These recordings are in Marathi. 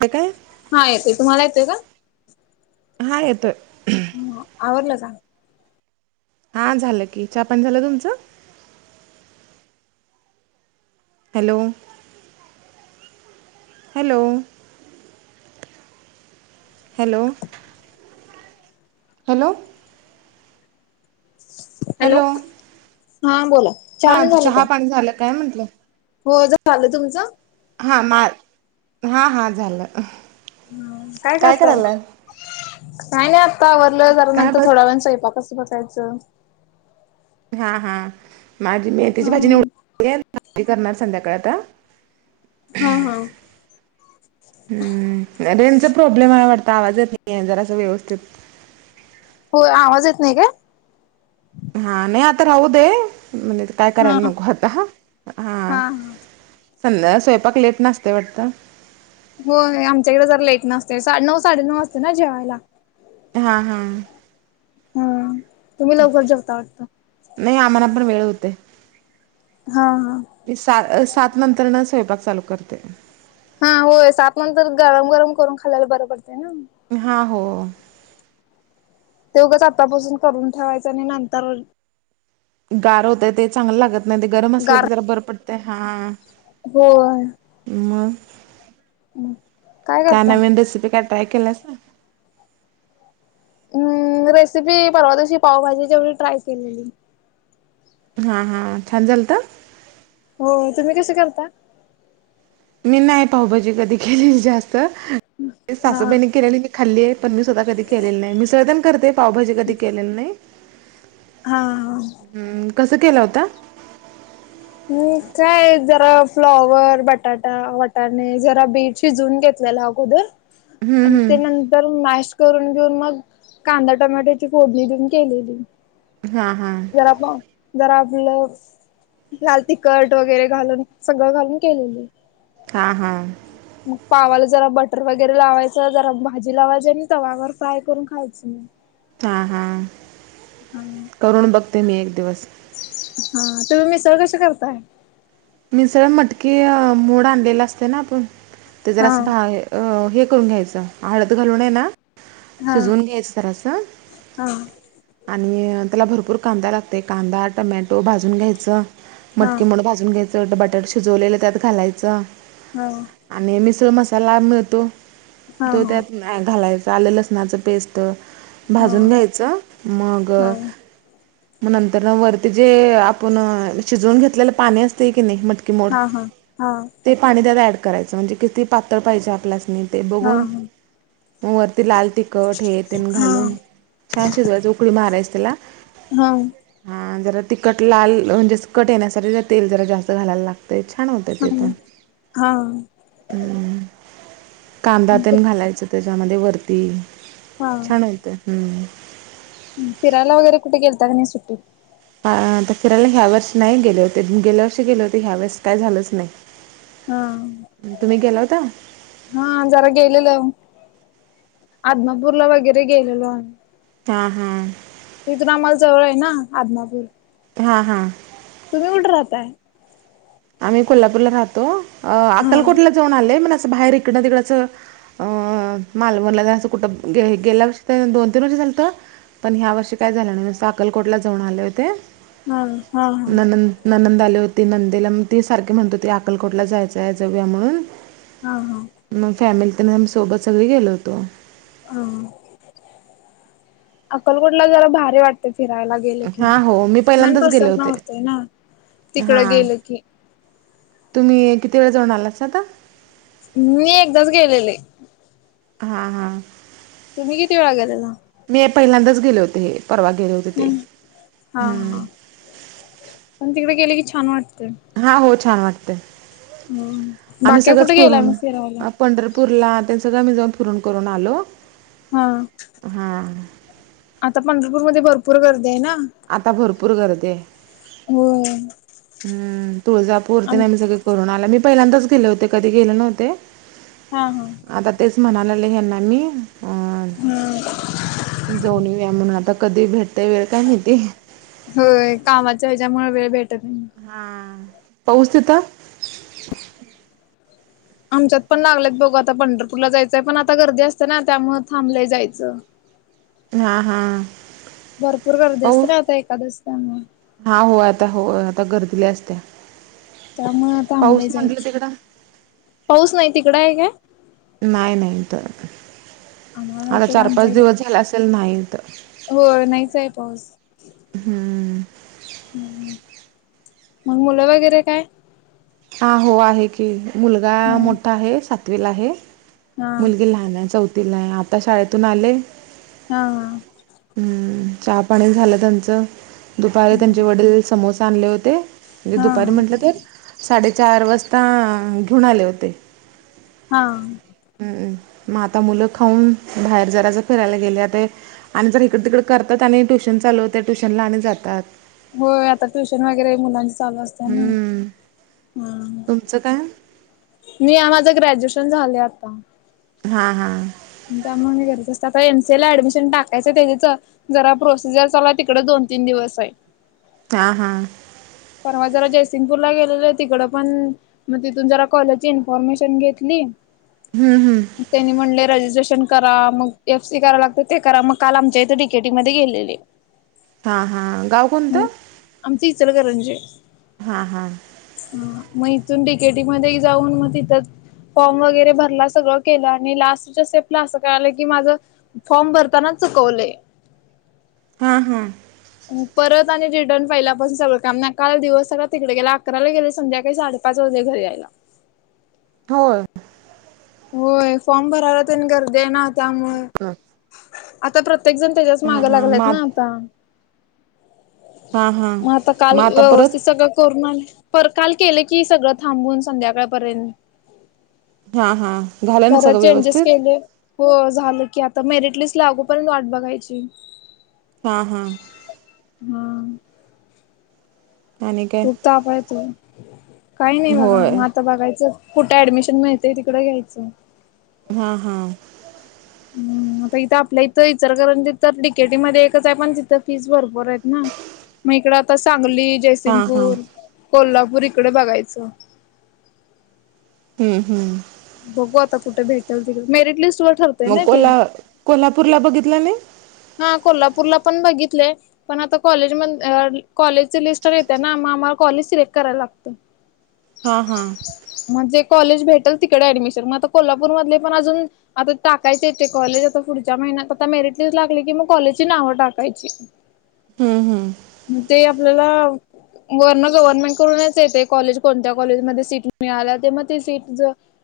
ते काय. हा येतय तुम्हाला येतेय का. हा येतोय. ह आर्ला जाांग. हा झालं की हा पण झालं तुमचं. Hello. Hello. Hello. Hello. Hello हा बोला हा न आता झालं का? चहा पाणी झालं काय म्हंटलं. हो ज झालं तुमचं. हा म हा हा झालं. हम काय करतय. का नाही आत्ता आवरलं जरा काय नंतर बस थोड्या वेळा स्वयपाक कसं बघायचं. हा हा माझी हा मेहथीची भाजी निवड भाजी करणार संध्याकाळ आता. हा हम. ह् रेनचा प्रॉब्लेम आहे वाटत आवाज येत नाहीये जरा अस व्यवस्थित. हो आवाज येत नाही का. हा न नाही आतार हौ दे. म्हणजे काय हा करायला नको हा आता हां हां. हा. संध्या सवंपाक लेट ना असते वाटत. हो आमच्याकडे जर लेट नसते साडे नऊ साडे नऊ असते ना जेवायला. हा हा. हा तुम्ही लवकर जेवता वाटता. नाही आम्हाला पण वेळ होते. हा हा. ी सात नंतर न स्वयंपाक चालू करते. हा होय सात नंतर गरम गरम करून खालायला बरं पडतय ना. हा हो. तेवगंच आतापासून करून ठेवायचं आणि नंतर. गार होतय ते चांगलं लागत नाही ते गरम असले गार की जरा बरं पडतय हा. होय मग काय का करता नवीन रेसिपी काय ट्राय केलास. हम् रेसिपी परवा दिवशी पावभाजी जेवढी ट्राय केलेली. हा हा छान झाल तर. हो तुम्ही कस करता. मी नाही पाहबाजी कधी केली जास्त हा हा सासूबाईने केलेली. खाल्ली आहे पण मी स्वतः कधी केलेलं नाही मिसळजन करते पावभाजी कधी केलेलं नाही. हा हम् कसं केलं होता. हम् काय जरा फ्लॉवर बटाटा वटाणे जरा बीट. शिजून घेतलेलं अगोदर. हम्म ते हम्म नंतर मॅश करून घेऊन मग कांदा टमॅट्याची फोडणी देऊन केलेली. हा हा. जरा आपण जरा आपलं. लाल तिखट वगैरे घालून सगळं घालून केलेली. हां हां. मग पावाला जरा बटर वगैरे लावायचं जरा भाजी लावायची आणि तवावर फ्राय करून खायचं मी. हा हा. हम्. करून बघते मी एक दिवस. हा तुम्ही मिसळ कशी करताय. मिसळ मटकीे मोड आणलेलं असतंय ना आपण ते हा जरासं भा हे करून घ्यायचं हळद घालून आहे ना. हा शिजवून घ्यायचं जरासं. हा आणि त्याला भरपूर कांदा लागतंय कांदा टमॅटो भाजून घ्यायचं हा मटकी मोड भाज जुन घ्यायचं बटाट शिजवलेलं त्यात घालायचं. हा आणि मिसळ मसाला मिळतो हा तो हो त्यात घालायचा आलं लसणाचं पेस्ट हो भाजून घ्यायचं मग. हो मग नंतरन वरती जे आपण शिजवून घेतलेलं पाणी असतंय की नाही मट हा हा हा. ते पाणी त्यात ऍड करायचं म्हणजे किती पातळ पाहिजे आपल्यासनी. ते हा बघून ह मग वरती लाल तिखट हे तेन हा घालून. छान शिजवायचं उकळी मारायचं त्याला. हा हा जरा तिखट लाल म्हणजे अस कट येण्यासाठी तेल जरा जास्त घालायला लागत. ते छान होतंय ते पण. ह हा हम्म कांदा तेन घालायचं त्याच्यामध्ये वरती. हा छान होतंय हम्म. फिरायला वगैरे कुठे गेलता की नाही सुट्टीत. हा आता फिरायला ह्या वर्षी नाही गेलो गेल्या वर्षी गेले होते ह्या वर्षी काय झालंच नाही. हा तुम्ही गेला होता हा जरा गेलेलो आदमापूरला वगैरे गेलेलो आम्ही. हा हा तिथून आम्हाला जवळ आहे ना आदमापूर हा हा तुम्ही कुठं राहताय आम्ही कोल्हापूरला राहतो अ हा अक्कलकोटला जाऊन आले पण असं बाहेर इकडनं तिकडच अं मालवनला असं कुठं गेल्या वर् दोन तीन वर्षी झालतं पण ह्या वर्षी काय झालं नाही नुसतं अक्कलकोटलाच जाऊन आले होते हा हा हा नणंद नणंद आली होती नंदेला ती सारखी म्हणत होती अक्कलकोटला जायचं हाय जाऊया म्हणून हा हा मग फॅमिली तेन आम्ही सोबत सगळी गेलो होतो ह अक्कलकोटला जरा भारी वाटतंय फिरायला गेलं की हां हो मी पहिल्यांदाच गेले मनप्रसन्न होते होतंय ना तिकड हां गेलं की तुम्ही किती वेळा जाऊन आलासा आता मी एकदाच गेलेले हा हा तुम्ही किती वेळा गेलेला मी पहिल्यांदाच गेले होते हे परवा गेले होते ते हम् हा हम्म हा पण तिकडं गेलं की छान वाटतंय हा हो छान वाटतंय हम आम्ही बाकी सगळंच कुठे गेलाय करून मग फिरायला पंढरपूरला तेन सगळं मी जाऊन फिरून करून आलो हा हा आता पंढरपूरमध्ये भरपूर गर्दी आहे ना आता भरपूर गर्दी आहे हो हम्म तुळजापूर तेन आम्ही सगळे करून आलं मी पहिल्यांदाच गेले होते कधी गेले नव्हते हा हा आता तेच म्हणालेले ना हेना मी अ हा ह जाऊन येऊया म्हणून, आता कधी भेटतय वेळ काय माहिती होय कामाच्या हच्यामुळे वेळ भेटत नाही हा पाऊस तिथं आमच्यात पण लागलेत बघू आता पंढरपूरला जायचंय पण आता गर्दी असतें ना त्यामुळं थांबलंय जायचं हा हा भरपूर गर्दी असते पाऊस ना आता एकादस त्यामुळे हा हो आता हो आता गर्दील्या लई असतीया तर मग थांबलं जायचं तिकडं पाऊस नाही तिकड हाय काय नाही नाही इथं आम्हाला आता इकडं चार पाच आमच्या दिवस इकडे झाला असेल नाही इथं हो नाहीच आहे पाऊस मग मुलं वगैरे काय हा हो आहे की मुलगा हा मोठा आहे सातवीला आहे हा मुलगी लहान आहे चौथीला आहे आता शाळेतून आले हा हम्म चहा पाणी झालं त्यांचं दुपारी त्यांचे वडील समोसा आणले होते म्हणजे हा दुपारी म्हटलं तर साडेचार वाजता घेऊन आले होते हा हम्म मग आता मुलं खाऊन बाहेर जराच फिरायला गेले ते आणि जर इकडं तिकडे करतात आणि ट्यूशन चालू होतंय ट्यूशनला आणि जातात होय आता ट्युशन वगैरे मुलांच चालू असते ना हम्म ह तुमचं काय मी माझं ग्रॅज्युएशन झालं आता हा हा त्यामुळे हे गरज असत आता एमसीए ला ऍडमिशन टाकायचं त्याच्याचं जरा प्रोसिजर चाला तिकडे दोन तीन दिवस आहे हा हा परवा जरा जयसिंगपूरला गेलेलं तिकडं पण मग तिथून जरा कॉलेजची इन्फॉर्मेशन घेतली हम्म हम् ग त्यांनी म्हणले रजिस्ट्रेशन करा मग एफ सी कराव लागतं ते करा मग काल आमच्या इथे डीकेटीइ मध्ये गेलेले हा हा गाव कोणतं आमचं इचलकरंजी हा हा ह मग इथून डीकेटीइ मध्ये जाऊन मग तिथंच फॉर्म वगैरे भरला सगळं केलं आणि लास्टच्या स्टेपला असं कळालं की माझ फॉर्म भरताना चुकवले हां हां परत आणि रिटर्न पहिल्यापासून सगळं काम न काल दिवस सगळ तिकडे गेला अकराला गेले संध्याकाळी साडे पाच वाज घरी यायला हो होय फॉर्म भरायला त्यांनी गर्दी आहे ना त्यामुळे हा आता प्रत्येक जण त्याच्याच मागं हा लागलात मा ना आता हा हा मग आता काल आता परत व्यवस्थित सगळं करून आले पर काल केलं की सगळं थांबून संध्याकाळपर्यंत हा हा झालं ना परत सगळं चेंजेस व्यवस्थित केले हो झालं की आता मेरिट लिस्ट ला अगोपर्यंत वाट बघायची हा हा हम आणि काय खूप ताप आहे तो काही नाही बघा होय ह आता बघायचं कुठे ऍडमिशन मिळतंय य तिकं घ्यायचं हां हां हम्म आता इथं आपल्या इथं इचार कर तर तिकेटीमध्ये एकच आहे पण तिथं फीस भरपूर आहेत ना मग इकड आता सांगली हा हा जयसिंगपूर कोल्हापूर इकडे बघायचं हम्म हम्म बघू आता कुठे भेटेल त मेरिट लिस्टर ठरत मग कोल्हा कोल्हापूरला बघितला नाही हा कोल्हापूरला पण बघितलंय पण आता कॉलेज म कॉलेजचे लिस्ट येत आहे ना आम्हाला कॉलेज सिलेक्ट करायला लागतं हा हा म्हणजे कॉलेज भेटेल तिकडे ऍडमिशन मग आता कोल्हापूर मधले पण अजून आता टाकायच येते कॉलेज आता पुढच्या महिन्यात आता मेरिट लिस्ट लागली की मग कॉलेजची नावं टाकायची ह हम्म हम् मग ते आपल्याला वरण गव्हर्नमेंट करूनच येते कॉलेज कोणत्या कॉलेजमध्येध्ये सीट मिळाल्या ते मग ते सीट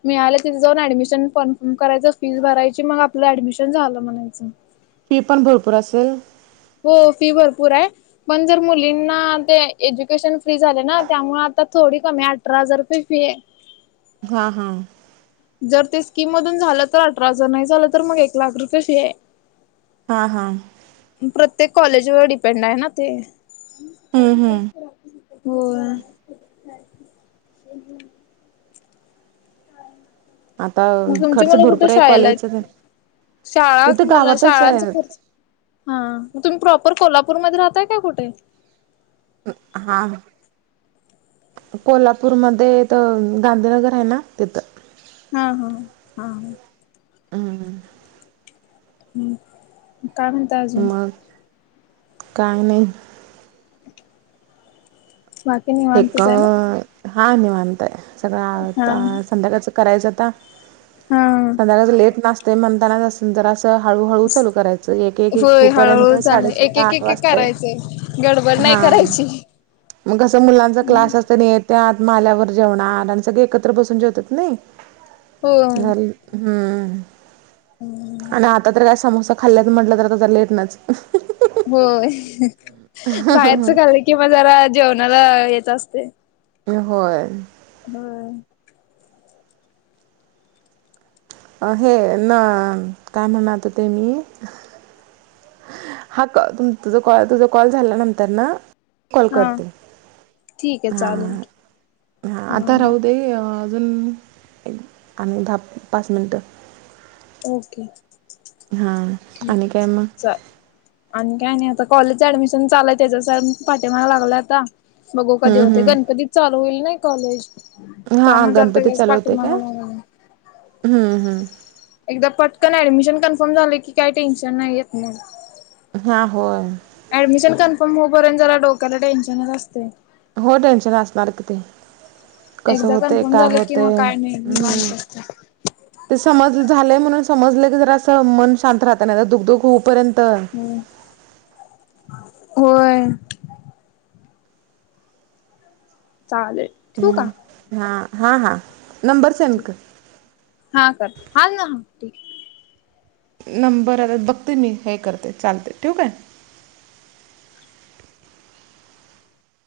मिीळालं तिथे जाऊन ऍडमिशन कन्फर्म करायचं फीस भरायची मग आपलं ऍडमिशन झालं म्हणायचं फी पण भरपूर असेल हो फी भरपूर आहे पण जर मुलींना ते एज्युकेशन फ्री झाले ना त्यामुळे आता थोडी कमी अठरा हजार रुपये फी आहे हा हा. जर ते स्कीम मधून झालं तर अठरा हजार नाही झालं तर मग एक लाख रुपये फी आहे. हा हा. प्रत्येक कॉलेज वर डिपेंड आहे ना ते. हम्म हम्म होय. आता मग तुमची खर्च मुलं कुठे भरपूर आहे शाळेला कॉलेजचा आहेत? शाळा एक इथं मुलं गावातच शाळांचा आहे खर्च हा मग तुम्ही प्रॉपर कोल्हापूरमध्ये राहताय काय कुठे? हा. कोल्हापूरमध्ये इथं गांधीनगर आहे ना तिथं. हा हा हा ह. हम हं. हं काय म्हणता अजून. मग काय नाई. वा एक हा निवांतय सगळं हा आ संध्याकाळच करायचं आता. हा संध्याकाळच लेटन असतयं म्हणताना त्यास जरा हळूहळू चालू करायचं एक एक एक होय होपर्यंत हळूहळू चालू एक साडेसात एक आठ एक एक वाजतयं. करायचंय गडबड नाय करायची. मग कस मुलांचा क्लास असतोय म त्यंनी येत्यात म आल्यावर जेवणार आणि सगळे एकत्र बसून जेवतात नाही. हो झाल हम्म आणि आता तर काय समोसा खाल्ल्याचं म्हटलं तर आता जरा लेटनचं अ हं. होय बाहेरच खाल्लं कि म जरा जेवणाला हेच असतयं. होय. हम्म. अ हे ना काय म्हणयलतो ते मी हा कॉ तुझ कॉल तुझा कॉल झाल्यानंतरन कॉल हा करते. ठीक आहे हा चालेल हा हा आता राहू दे अजून आणि दहाप पाच मिनटं. ओके हां ठीक आहे आणि काय चल मग चाल. आणि काय नाही आता कॉलेजचं ऍडमिशन चालूय त्याच्याच पाठिमाग लागलोय आता. बघू कधी हम्म होतंय हम्म गणपतीत चालू होईल नाही कॉलेज. त्यामुळं हां जरा गणपती त्याच्याच चालू होते पाठीमाग काय लागलोय. हम्म हम. एकदा पटकन ऍडमिशन कन्फर्म झालं की काय टेन्शन नाही येत मग. हा होय. ऍडमिशन कन्फर्म होऊपर्यंत जरा डोक्याला टेन्शनंच असतय. हो टेन्शन असणार कि ते. कसं एकदा होतंय कन्फर्म काय झालं की मग होतंय काय नाही निवांत हम्म. असतय ते समज झालंय म्हणून समजलं की जरासं मन शांत राहतय नाही तर दूक दूक होऊपर्यंत अ होय. चालेल. ठेवू म का? हा हा हा नंबर सेंड कर. हा कर हा ना ठीक आहे. नंबर आता बघते मी हे करते चालतंय ठेऊ काय?